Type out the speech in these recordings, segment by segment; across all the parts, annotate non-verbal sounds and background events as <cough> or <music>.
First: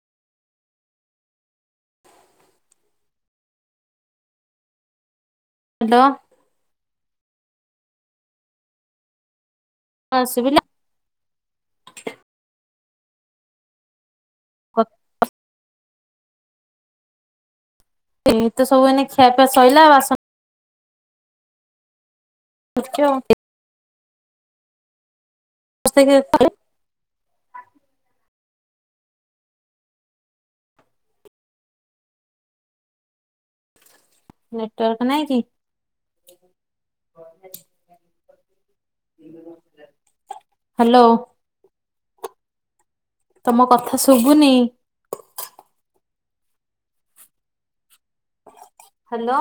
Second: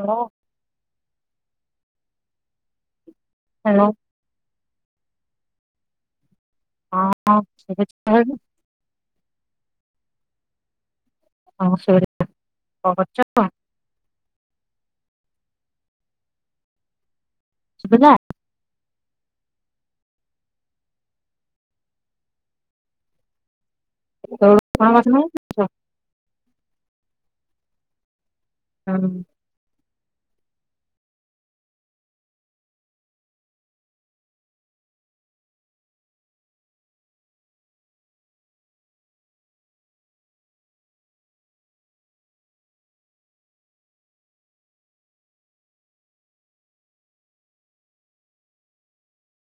ହୋ। Hello. Hello. ହଁ ସେ। <unintelligible> ହଁ ସୁଭିଲା? ହ ସେ କର୍ଚ କଣ?। <unintelligible> <inaudible> ଶୁଭିଲା ସେଇ ତ ସବୁ ଖୀ ଖିଆ ପିଆ ଶଇଲା, ବାସନ <unintelligible> ତ <inaudible> <unintelligible> ହଁ। ନେଟୱର୍କ ନାହିଁ କି? ହାଲୋ। ତମ କଥା ଶୁଭୁନି। ହାଲୋ।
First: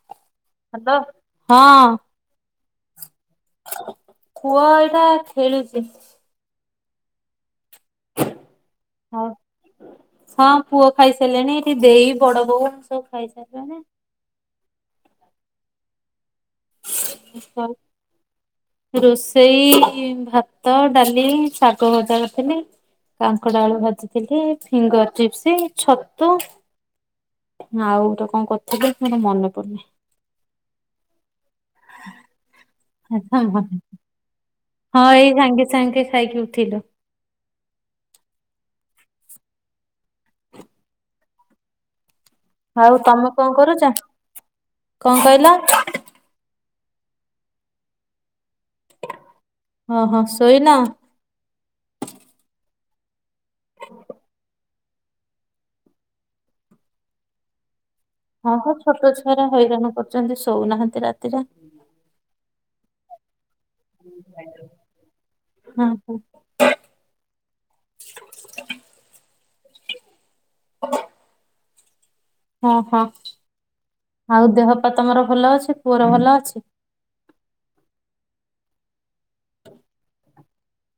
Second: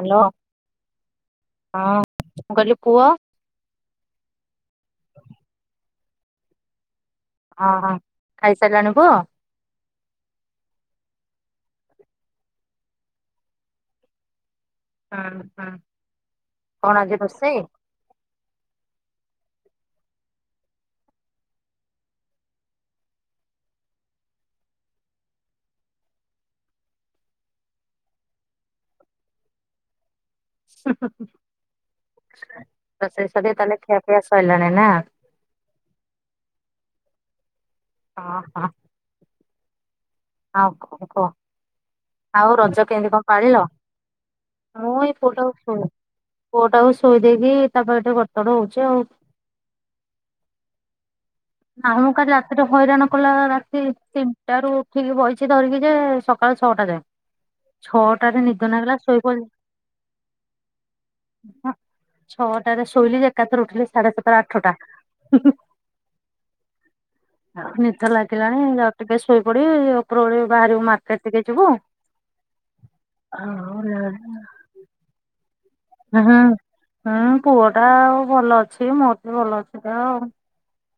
ହ୍ୟାଲୋ। ହାଲୋ ହଁ। ମୁଁ କହିଲି ପୁଅ। ପୁଅ ଏଇକା ଖେଳୁଛି। ଅହ ଖାଇସାରିଲାଣି ପୁଅ? ହଁ ହଁ ପୁଅ ଖାଇସାରିଲେଣି, ଏଠି ଦେଇ ବଡବୋଉ ସବୁ ଖାଇସାରିଲେଣି। ହୁଁ ହୁଁ। ରୋଷ ଏଇ ଭାତ, ଡାଲି, ଶାଗଭଜା କରିଥିଲି କାଙ୍କଡଆଳୁ ଭାଜିଥିଲି, ଫିଙ୍ଗରଚିପ୍ସ, ଛତୁ ଆଉ ଗୋଟେ କଣ କରଥିଲି, ମୋର ମନେ ପଡୁନି। ହୁଁ ହୁଁ ହୁଁ। ସେ ସବିଏ ତାହେଲେ ଖିଆପିଆ ସଇଲା? ହଁ ଏଇ ସାଙ୍ଗେ ସାଙ୍ଗେ ଖାଇକି ଉଠିଲୁ। ହଁ ହଁ। ହଁ କଣ କୁହ? ଆଉ ରଜ କେମିତି କଣ ପାଳିଲ? ମୁଁ ଏଇ କଣ କହିଲ? ପୁଅଟାକୁ ଶୁଣ ପୁଅଟାକୁ ଶ ଶୋଇ ଦେଇକି ତାପାଖେ ଗଡତଡ ହଉଛି ଆଉ। ହଁ ହଁ ଶୋଇନ? ନାମ କାଲି ରାତିରେ ହଇରାଣ କଲା ରା ସେ ତିନଟାରୁ ଉ ଠିକ ବଇଛି ଧରିକି ଯେ, ସକାଳ ଛଅଟା ଯାଏ। ଛଅଟାରେ ହଁ ନିଦ ହଁ ନାଗିଲା ଛୋଟ ଶୋଇପଡିଲି ଛୁଆହେରା ହଇରାଣ କରୁଛନ୍ତି ଶୋଉନାହାନ୍ତି ରାତିରେ। ତା ରେ ଶୋଇଲି ଯେ ଏକାଥରେ ଉଠିଲି ସାଢେ ସାତଟା ଆଠଟା। ହଁ ହଁ ହଁ ନିଦ ଲାଗିଲାଣି ଯାଉଛି ଟିକେ ଶୋଇପଡିବି ଉପରବେଳି ବାହାରିବୁ ମାର୍କେଟ ଟିକେ ଯିବୁ ଆଉ। ହଁ ହଁ ଆଉ ଦେହ ପା ତମର ଭଲ ଅଛି? ପୁଅର ଭଲ ହୁଁ ଅଛି? ହୁଁ ପୁଅ ଟା ଆଉ ଭଲ ଅଛି, ମୋରବି ଭଲ ଅଛି ଦେହ ଆଉ।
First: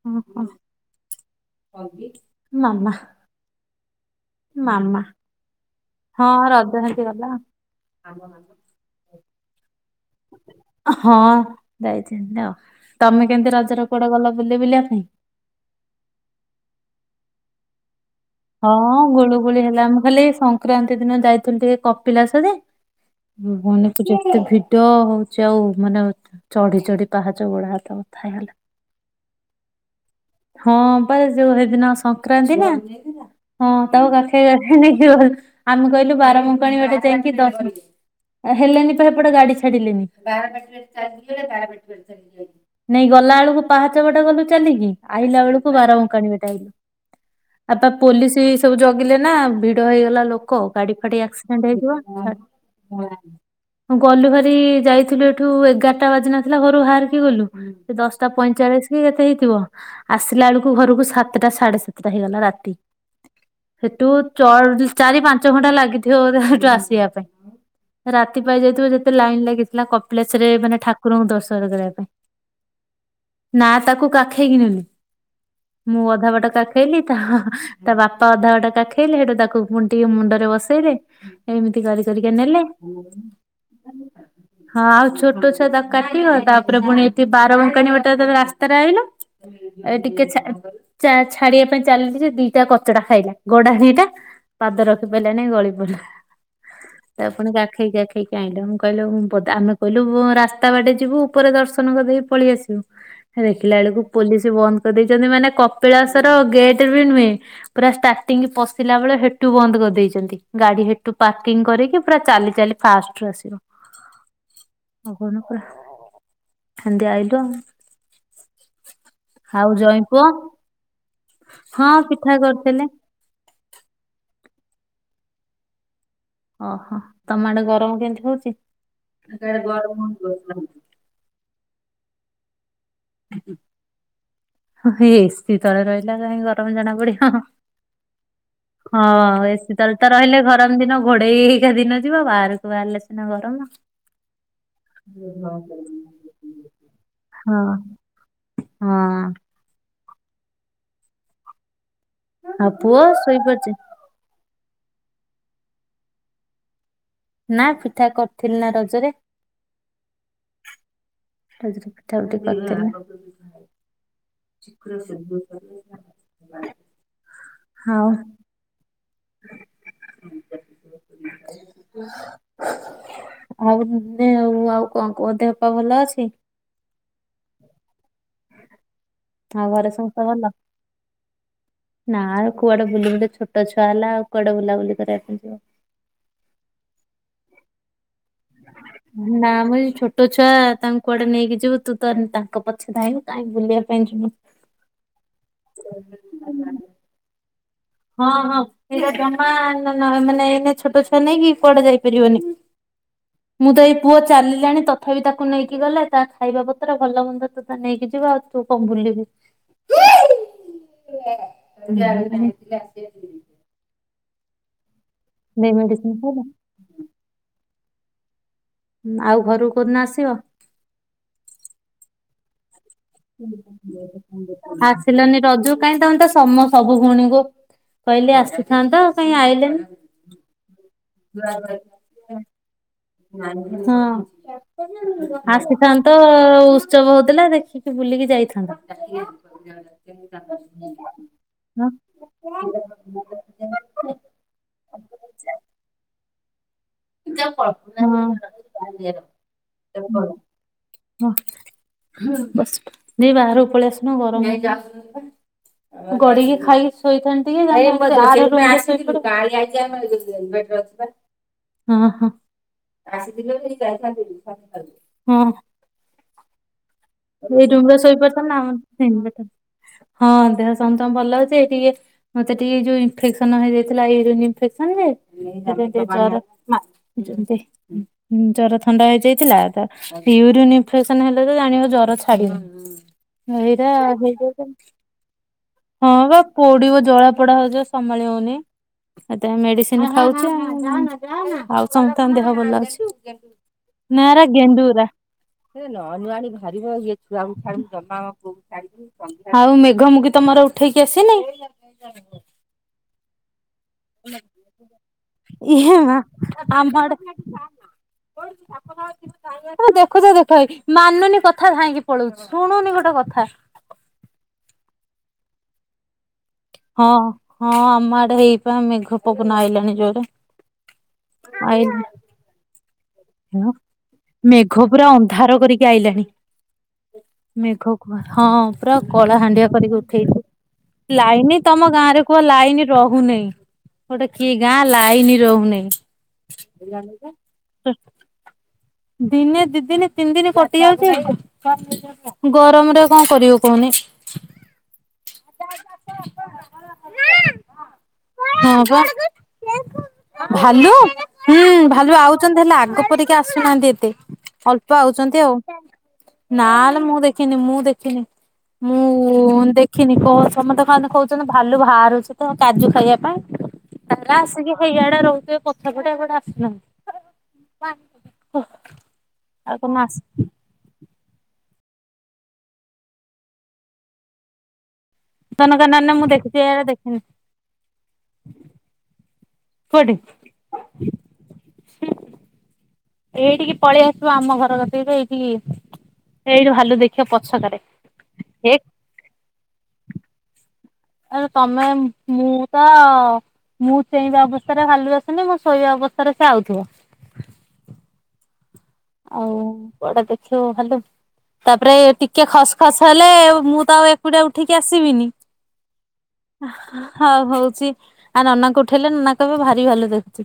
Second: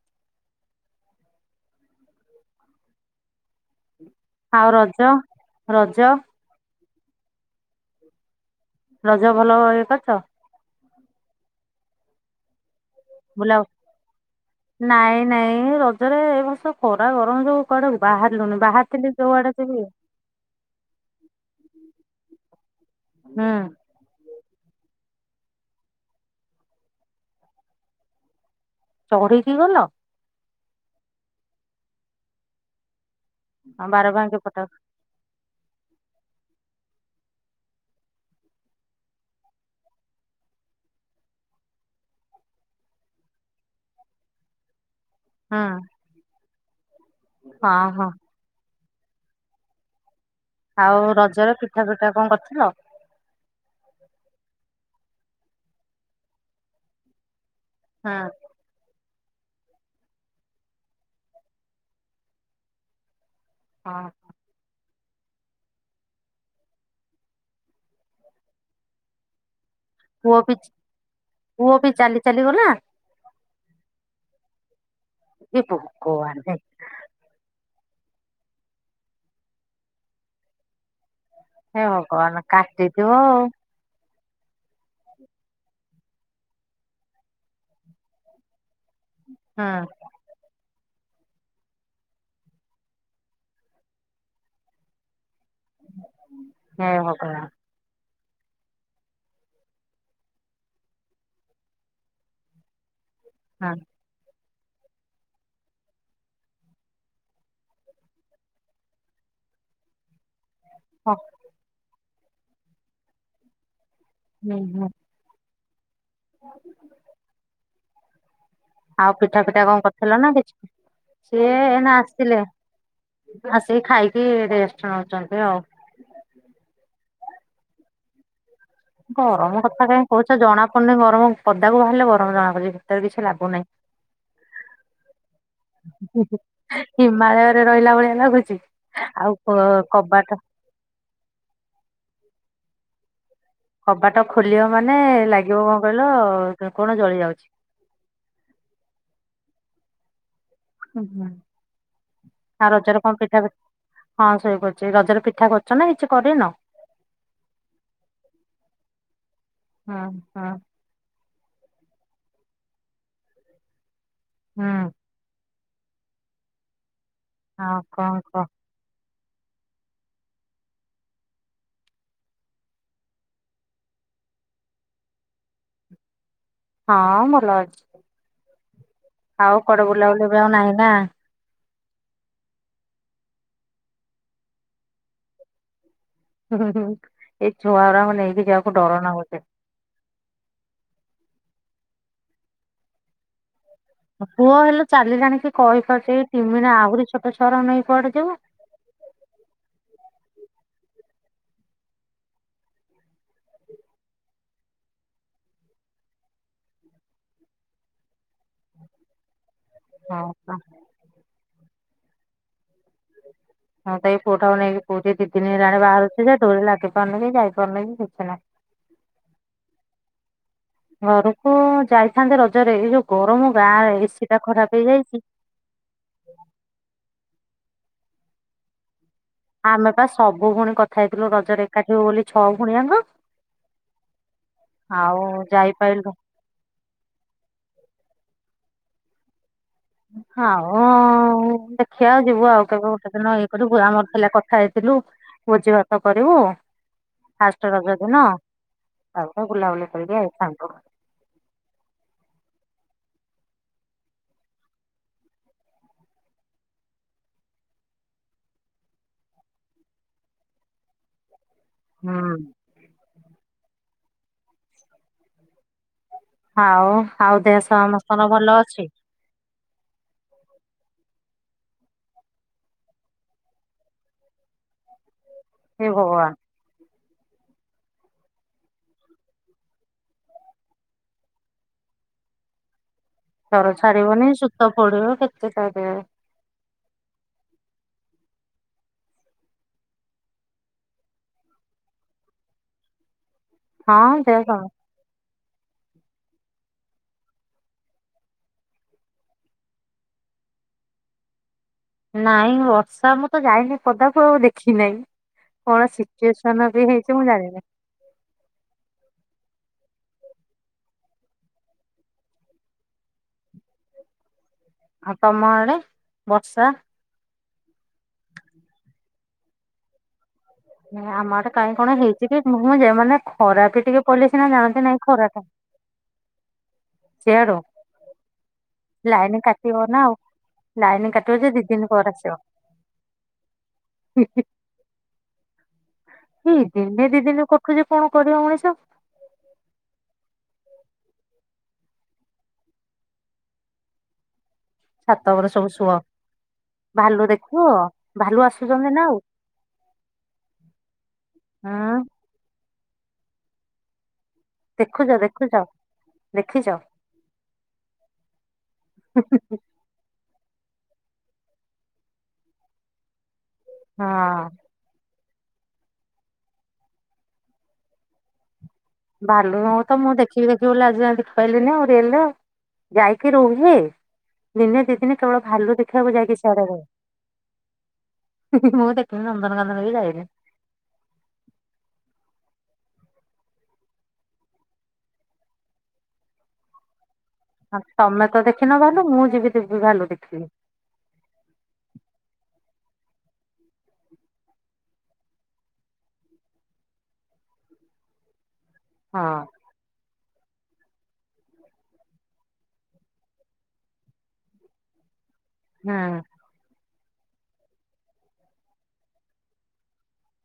ହଁ ହଁ ନା ନା। ଆଉ ରଜ ରଜ। ହେଲା। ରଜ ଭଲରେ ଏକରିଛ। ହଁ ଯାଇଥିନ୍ତି ଆଉ। ତମେ କେମିତି ବୁଲାଅ ରଜରେ କୁଆଡେ ଗଲ ବୁଲି ବୁଲିବା ପାଇଁ? ନାଇଁ ନାଇଁ ରଜରେ ଏ ବର୍ଷ ଖରା ଗର କଣ ସବୁ କରିବୁ? ହଁ ଗୁଳୁଗୁଳି ହେଲା ମୁଁ ଖାଲି ଏ ସଂକ୍ରାନ୍ତି ଦିନ ଯାଇ ଫୁଣଟିକେ କପିିଲାସ ଯେ। ହୁଁ ମୋ ଭଉଣୀକୁ ଯେତେ ଫିଟ ଡ ହଉଛି ଆଉ ମାନେ ଚଢି ଚଢି ପାହାଚ ଗୋଡ ହାତ ବଥା ହେଇଗଲା। ଚଢିକି ଗଲ? ହଁ ପା ଯଉ ହେ ଦିନ ସଂକ୍ରାନ୍ତି ନା। ହଁ ତାକୁ ବାର ବାଙ୍କି କାଖେଇ ପଟ କାଖେଇ ନେଇକି ଗ ଆମେ କହିଲୁ ବାରବଙ୍କାଣୀ ବାଟେ ଦେଇଁକି ଦର୍ଶ ହେଲେନି ପା ହେପଟେ ଗାଡି ଛାଡିଲେନି ନାଇଁ ଗଲା ବେଳକୁ ପାହାଚ ଗଟେ ଗଲୁ ଚାଲିକି ଆ ଆଇଲା ହୁଁ ବେଳକୁ ବାରବଙ୍କାଣି ବାଟେ ଆଇଲୁ। ହଁ ହଁ। ଏଇ ସବୁ ଜଗିଲେ ନା ଭିଡ ହେଇଗଲା ଲୋକ କ ଗାଡି ଆଉ ଫାଡି ରଜରେ ଆକ୍ସିଡେଣ୍ଟ ପିଠା ହେଇଥିବ ପିଠା କଣ କରିଥିଲ? ହଁ ଗଲୁ ଭାରି ଯାଇ ଥିଲୁ ଏଠୁ ଏଗାରଟା ବାଜି ନଥିଲା ଘରୁ ଭାରିକି ଗଲୁ। ସେ ହଁ ଦଶଟା ପଇଁଚାଳିଶ କି କେତ କେତେ ହେଇଥିବ। ଆସିଲା ବେଳକୁ ଘରକୁ ସାତଟା ସାଢେ ସାତଟା ହେଇଗଲା ରାତି। ହେଟୁ ହଁ ଚର୍ଜ ଚାରି ପାଞ୍ଚ ଘଣ୍ଟା ଲାଗିଥିବ ବଧେ ସେଠୁ ଆସିବା ପାଇଁ। ରାତି ପାହି ଯାଇଥିବ ଯେତେ ଲାଇନ୍ ଲାଗିଚି। ଥିଲା ପୁଅ କପିଳାଶରେ ବି ମାନେ ଠାକୁରଙ୍କୁ ଦର୍ଶନ ପୁଅ ବି କରିବା ପାଇଁ। ଚାଲି ଚାଲିଗଲା ନା ତାକୁ କାଖେଇକି ନେଲି। ଏ ମୁଁ ଅଧା ଭଗବାନ ବାଟ ହେ କାଖେଇଲି ତା। ତା ବାପା ଅଧା ବାଟ କାଖେଇଲେ ହେଟୁ ତାକୁ ପୁଣି ଟିକେ ମୁଣ୍ଡରେ ବସେଇଲେ। ଏମିତି ହେ କରି କରିକା ଭଗବାନ ନେଲେ କାଟିଥିବ ଆଉ। ହଁ ଆଉ ଛୋଟ ଛୁଆ ତାକୁ କାଖେଇବ ତାପରେ ପୁଣି ଏଠି ବାରବଙ୍କାଣି ବାଟେ ଯେତେବଳେ ରାସ୍ ସ୍ତା ରେ ଆଇଲା ହୁଁ ଏ ଟିକେ ଛା ଚା ଛାଡ଼ିବା ପାଇଁ ଚାଲିଛି ଯେଦି। କଚଟା ଖାଇଲା ଗଡାଣି ହେଇଟା ପାଦ ରଖି ପା ରିଲାନି ଗଳି ପଡ଼ିଲା। ହେ ତାକୁ ଭଗବାନ ପୁଣି କାଖେଇ କାଖେଇ। ଖେଇକି ଆଣିଲେ। ମୁଁ କହିଲି ହଉ-ଆମେ କହିଲୁ ରାସ୍ତା ବାଟେ ଯିବୁ ଉପରେ ଦର୍ଶନ କରିଦେଇକି ପଳେଇ ଆସିବୁ। ହେଲେ ଦେଖିଲା ହଁ ବେଳକୁ ପୋଲିସ। ସେଠୀ ବନ୍ଦ କରିଦେଇଛନ୍ତି ମାନେ କପିଳାସର ଗେଟ ବି ନୁହେଁ। ପୁରା ଷ୍ଟାର୍ଟିଂ ପଶିଲା ବେଳେ ହେଟୁ ବନ୍ଦ କରିଦେଇଛନ୍ତି। ଗାଡି ହେଟୁ ହଁ ପାର୍କିଂ କରିକି। ପୁରା ଚାଲି ଚାଲି ଫାଷ୍ଟୁରୁ ଆସିଲୁ। ନାଇଁ ହଁ। <unintelligible> ହେନ୍ତି ଆଇଲୁ ଆଉ। ଆଉ ପିଠା ପିଠା ଆଉ କଣ ଜଇଁ କରିଥିଲ ପୁଅ ନା କିଛି ନାହିଁ ସିଏ ହଁ ଏନା ଆସି। ପିଠା ଥିଲେ କରିଥିଲେ ଆସିକି ଖାଇକି ରେଷ୍ଟ। ସୋଇଛନ୍ତି ଆଉ। ଓହୋ ତମ ଆଡେ ଗରମ କେମତି ହଉଛି। ଗରମ କଥା କାହିଁ କହୁଛ ଜଣା ପଡୁନି ଗରମ। ପଦାକୁ ବାହାରିଲେ ଗରମ ଜଣା ପଡୁଛି ଭିତରେ କିଛି ଲାଗୁନାହିଁ। ଏସି ତଳେ ରହିଲା କାହିଁ ଗରମ ଜଣା ପଡିବ ହିମାଳୟରେ ରହିଲା ଭଳିଆ ଲାଗୁଛି ଆଉ ହଁ ଏସି ତଳେ ତ କବାଟ ରହିଲେ ଗରମ ଦିନ ଘୋଡେଇ ହେଇ ହେଇକାଦିନ ଯିବ ବାହାର ବାହାରିଲେ ଗରମ କବାଟ ଖୋଲଅ ମାନେ ଲାଗିବ କଣ କହିଲ କଣ ଜଳି ଯାଉଛି ହଁ ହଁ ହୁଁ ହୁଁ ହଁ ପୁଅ ଶୋଇପାଡିଛି ପଡିଛି ରଜରେ ପିଠା କରୁଛ ନା କିଛି କରିନ ନା ପିଠା କରିଥିଲି ନା ରଜରେ ହୁଁ ହୁଁ ରଜରେ ପିଠା ପିଠୀ କରିଥିଲି ହୁଁ ଚିକୁ ର ସବ <unintelligible> ହଁ କଣ କହ ଆଉ ନେ ଆଉ ଆଉ କଣ କୁ ଦେହପା ଭଲ ଅଛି ହଁ ଭଲ ଅଛି ଆଉ କୁଆଡ଼େ ଘରେ ସମସ୍ତେ ବୁଲାବୁଲି ଏବେ ଆଉ ଭଲ ନାହିଁ ନା ନା ଆଉ କୁଆଡେ ବୁଲି ବୁଲି ଛୋଟ ଛୁଆ ହେଲା ଆଉ କୁଆଡେ ବୁଲାବୁଲି କରିବା ପାଇଁ ଯିବ। ହୁଁ ହୁଁ ଏଇ ଛୁଆ ଗୁରାଙ୍କୁ ନେଇକି ଜିଆ ନା ମ ଏଇ ଯଉ ଛୋଟ ଛୁଆ ତାଙ୍କୁ କୁଆଡେ ନେଇକି ଯିବୁ ତୁ ତ ତାଙ୍କ ପଛ ଧାଇଁବୁ କାଇଁ ବୁଲିବାକୁ ପୁଅ ହେଲେ ଚାଲିଲାଣିକି କହିପାରୁଚି କି ଟିମିଣି ଆହୁରି ଛୋଟ ଛୁଆ ଛୁଆଆରାଙ୍କୁ ନେଇ କୁଆଡେ ହଁ ଯିବୁ। ହଁ ଏଇରା ଜମା ଆଣ ନା ମାନେ ଏଇନେ ଛୋଟ ଛୁଆ ନେଇକି କୁଆଡେ ଯାଇପାରିବନି ମୁଁ ତ ଏଇ ପୁଅ ଚାଲିଲାଣି ତଥାପି ତାକୁ ନେଇକି ଗଲେ ତା ଖାଇବା ପତ୍ର ଭଲ ମନ୍ଦ ତ ତା ନେଇକି ଯିବ ଆଉ ତୁ କଣ ବୁଲିବୁ। ଉଁ ହୁଁ। ପିଲା ରହିବେନି ପିଲା ହଁ <unintelligible> ପୁଅ ଟା କୁ ନେଇକି ପୁରୀ ଦି ଦିନି ଦେଇ ହେଲାଣି ମେଡିସିନ ବାହାରୁଚି ଯେ ଖାଇଲା ଡୋରି ଲାଗିପାରୁନି କି ଯାଇପାରୁନି କି କିଛିନା ଆଉ ଘରକୁ କୋଉଦିନ ଆସିବ? ଥାନ୍ତି ରଜରେ ଏ ଯୋଉ ଗରମ ଗାଁରେ ଏସି ଟା ଖରାପ ହେଇଯାଇଛି। ଆସିଲନି ରଜକୁ କାଇଁ ତମେ ତ ସମ ସବୁ ଭଉଣୀଙ୍କୁ କହିଲି ଆସିଥାନ୍ତ। କାଇଁ ଆଇଲେନି। ଆମେ ପା ସବୁ ଭଉଣୀ କଥା ଖାଇଥିଲୁ ରଜରେ ଏକାଠି ହଉ ବୋଲି ଛଅ ଭଉଣିଆଙ୍କ। ହୁଁ ଯାଇପାଇଲୁ ଆସିଥାନ୍ତ ଉତ୍ସବ ହଉଥିଲା ଦେଖିକି ବୁଲିକି ଯାଇ ଥାନ୍ତ। ଆଉ ହଁ ଦେଖିଆ ଯିବୁ ଆଉ କେବେ ଗୋଟେ ଦିନ ଇଏ କରିବୁୁ ମର ଥିଲେ କଥା ହେଇଥିଲୁ ଭୋଜି ଭାତ କରିବୁ। <inaudible> ଦେଇ ଫାଷ୍ଟ ରଜ ବାହାରୁକୁ ଦିନ ତାପରେ ବୁଲାବୁଲି କରିକି ଆଇଥାନ୍ତୁ। ପଳେଇ ଆସୁନ ଗରମ ହୋଉଛି ଗଡିକି ଖାଇ ଶୋଇଥାନ୍ତି ଟିକେ <inaudible> ହଁ ହଁ। ହୁଁ ଆସିଥିଲେ ସେ ଯାଇଥାନ୍ତି ଖାଇଥାନ୍ତି ହଁ। ଆଉ ଆଉ ଦେହ ଏଇ ରୁମରେ ସମସ୍ତଙ୍କର ଶୋଇପାଡି ଭଲ ଥାନ୍ତ ଅଛି ନା ହଁ ଦେହ ସମସ୍ତ ଭଲ ହଉଛି ଟିକେ ମତେ ଟିକେ ଯୋଉ ଇନଫେକ୍ସନ ହେଇଯାଇଥିଲା ୟୁରିନ ଇନଫେକ୍ସନ ଯେ ହେ ଭଗବାନ। <unintelligible> ତି ଜର ଥଣ୍ଡା ହେଇଯାଇଥିଲା ତ ୟୁରିନ ଇଲେକ୍ସନ ହେଲେ ତ ଜାଣିବ ଜର। ଛାଡ଼ି ନେଇ। ଜର ଏଇଟା ଛାଡିବନି ଶୂତ ହେଇଯାଉଛନି ପଡିବ କେତେ କହିଦେବେ ହଁ ପା ପୋଡିବ ଜଳା ପୋଡା ହଉ। ସମ୍ଭାଳି ହଉନି ଏ ମେଡିସିନ ଖାଉଛି ଆଉ ସମସ୍ତଙ୍କ ଦେହ ଭଲ ଅଛି। ନା ହଁ ଦେହ ଏରା ସମ ଗେଣ୍ଡୁ ଗୁରା। ସେ ନ ନୁଆଣି ଭା ରିବ ଇଏ ଛୁଆ ଙ୍କୁ ଛାଡିକି ଆଉ ମେଘ ମୁଗୀ ତମର ଉଠେଇକି ଆସିନି? ନାଇଁ ବର୍ଷା ମତେ ତ ଯାଇନି। ପଦାକୁଆଉ ଦେଖି ନାହିଁ କଣ ଇଏ ମା ସିଚୁଏସନ ବି ଆମ ଆଡେ ହେଇଛି ମୁଁ ଜାଣିନି। ଦେଖୁଛ ଦେଖ ମାନୁନି କଥା ଧାଇଁକି ପଳଉଛି ଶୁଣୁନି ଗୋଟେ କଥା। ଆଉ ତମ ଆଡେ? ବର୍ଷା। ହଁ ହଁ ଆମ ଆଡେ ହେଇ ପା ମେଘ ପବନ ଆଇଲାଣି ଯୋରେ। ନାଇ ଆମ ଆଡେ କାଇଁ କଣ ହେଇଚି କି ମୁଁ କି ଯଉ ମାନେ ଖରା ବି ଟିକେ ପଡିଲେ ସିନା ଜାଣନ୍ତି ମେଘ ନାଇଁ ପୁରା ଖରା ଟା। ଅନ୍ଧାର କରିକି ଆଇଲାଣି ସେଆଡୁ ମେଘ କୁ ହଁ ପୁରା କଳା ଲାଇନ ହାଣ୍ଡିଆ କାଟିବ କରିକି ନା ଆଉ ଉଠେଇଛି କାଟିବ ଯେ ଲାଇନ ଦି ଦିନ ତମ ପରେ ଗାଁରେ ଆସିବ। କୁହ ଲାଇନ ରହୁନେଇଁ ଗୋଟେ କିଏ ଗାଁ ଲାଇନ ସେ ଦିନେ ଦି ଦିନେ କଟୁଚି କଣ କରିବ ମଣିଷ? ତ ଦିନେ ଦି ଦିନ ତିନି ଦିନ କଟି ଯାଉଛି। ଗରମରେ ଆଉ କଣ କରିବ କୁହନି। ଛାତ ଉପରେ ସବୁ ସୁଅ ଭାଲୁ ଦେଖିବ। ଭାଲୁ ହଁ ଆସୁଚନ୍ତି ପା। ନା ଆଉ? ଭାଲୁ। ହୁଁ, ଭାଲୁ ଆଉଛନ୍ତି ହେଲେ ଆଗ ପରିକା ଆସ ସୁ ନାହାନ୍ତି ଏତେ। ଅଳ୍ପ ଦେଖୁଛ ଆଉଚନ୍ତି ଦେଖୁଛ ଆଉ। ଦେଖିଛ। ନା ଲୋ ମୁଁ ଦେଖିନି, ମୁଁ ଦେଖିନି, ମୁଁ ଦେଖିନି, କ ସମସ୍ତେ ତ କଣ ଏବେ କହୁଚନ୍ତି ଭାଲୁ ବାହାରୁଛି ତ କାଜୁ ଖାଇବା ପାଇଁ। ତାହେଲେ ହଁ ଆସିକି ହେଇଆଡେ ରହୁ ସେ ପଛ ପଟେ ଏପଟେ ଆସୁନା ଭାଲୁ ମୁଁ ତ ମୁଁ ଦେଖିବି ଦେଖିବି ବୋଲି ଆଜି ଯାଏଁ ଦେଖି କହିଲି ନା ମୁଁ ରିଅଲ୍ ର ଯାଇକି ରୁହେ। ଦିନେ ଦି ଦିନେ କେବଳ ଭାଲୁ ନନ୍ଦନକାନନରେ ଦେଖିବାକୁ ମୁଁ ଯାଇକି ଦେଖିଛି ସିଆଡେ ରୁହେ। ଏଇଆଡେ ଦେଖିନି ମୁଁ ଦେଖିନି ଜମ ନନ୍ଦନକାନନ ବି କୋଉଠି? ଯାଇନି। ଏଇଟିକି ପଳେଇ ଆସିବ। ଆମ ଘର କତିକି ତ ଏଇଟିକି ଏଇଟି ଭାଲୁ ଦେ ତୋମେ ତ ଦେଖିନ ଭାଲୁ। ମୁଁ ଯିବି ଯିବି ଭାଲୁ ଦେ <unintelligible> ଆରେ ତୋମେ ମୁଁ ତ ମୁଁ ଚେଇଁବା ଅବସ୍ଥାରେ ଭାଲୁ ଆସୁନି। ମୁଁ ଶୋଇବା ଅବସ୍ଥାରେ ସେ ଆଉଥିବ। ହଁ ଆଉ କୁଆଡେ ଦେ ଖିବ ହାଲୋ, ତାପରେ ଏ ଟିକେ ଖସ୍ ଖାସ୍ ହେଲେ ମୁଁ ତ ଆଉ ଏକୁଟିଆ ଉଠିକି ଆସିବିନି। ହଁ। ହଁ ହଉଛି ଆ ନନାଙ୍କୁ ଉଠେଇଲେ ନନା କହିବେ ଭାରିଭାଲୁ ଦେଖୁଚୁ।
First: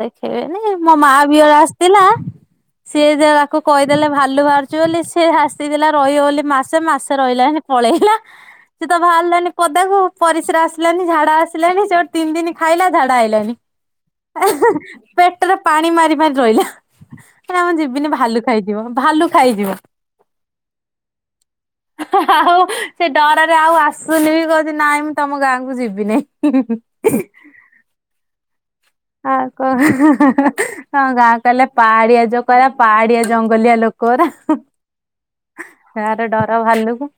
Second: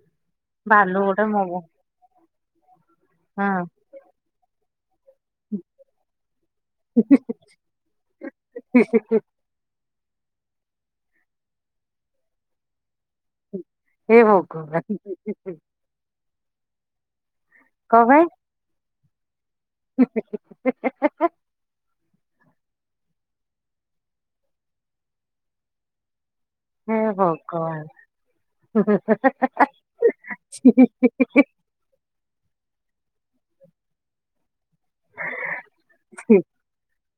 ଦେଖେ ନାଇଁ ମୋ ଭାଲୁ ମାଆ ଗୋଟେ ବିଅର ହଁ ଆସିଥିଲା ସିଏ ଯୋଉ ଆକୁ କହିଦେଲେ ଭାଲୁ ବାହାର ଚୋଲିସି ସେ ହାସିଥିଲା ରହିବ ବୋଲି ମାସେ। ମାସେ ରହିଲାନି ପଳେଇଲା। ସେ ତ ବାହାରିଲାନି ପଦାକୁ। ପରିସ୍ରା ଆସିଲାନି ଝାଡ଼ା ଆସିଲାଣି ଯୋଉ ତିନି ଦିନି ଖାଇଲା ଝାଡ଼ା ଆଇଲାନି। ହେ ଭଗବାନ। ପେଟରେ ପାଣି ମାରିବା ରହିଲା। ଏ ନା ମୁଁ କଣ ଯିବିନି ପାଇଁ ଭାଲୁ ଖାଇଯିବ। ଭାଲୁ ଖାଇଯିବ। ଆଉ ସେ ଡରରେ ଆଉ ଆସୁନି ବି କହୁଚି ନାଇଁ ମୁଁ ତୋମ ଗାଁକୁ ଯିବିନି। ହଁ ହଉ। ଆଉ କ ହଁ ଗାଁ କହଲେ ପାହାଡିଆ ଯ କରରା ପାହାଡିଆ ଜଙ୍ଗଲିଆ ଲୋକର ଏାର ଡର ଭାଲୁ।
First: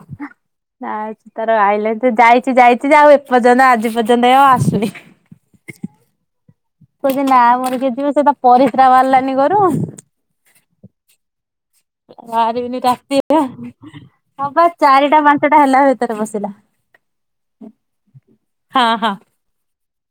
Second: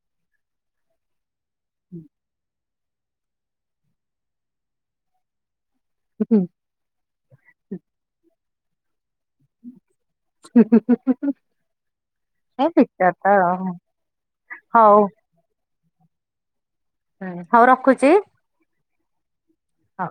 ଆ ତାର ଆଇିଲ ଯାଇଛି ଯାଇ। ଯଦି ଆଉ ଏପର୍ଯ୍ୟନ୍ତ ଆଜି ପର୍ଯ୍ୟନ୍ତ ଆଉ ଆସୁନି। ହୁଁ। କିଲ ନା ମୋର ଯ ଯିବ ସେଟ ପରିସ୍ରା ବାହାରିଲାନି ଘରୁ ଆ ବାାରିବିନି ରାତି ହବା ଚାରିଟା ପାଞ୍ଚଟା ହେଲା ତର ବସିଲ। ହଁ ହଉ ରଖୁଛି। ହଁ। ହଁ।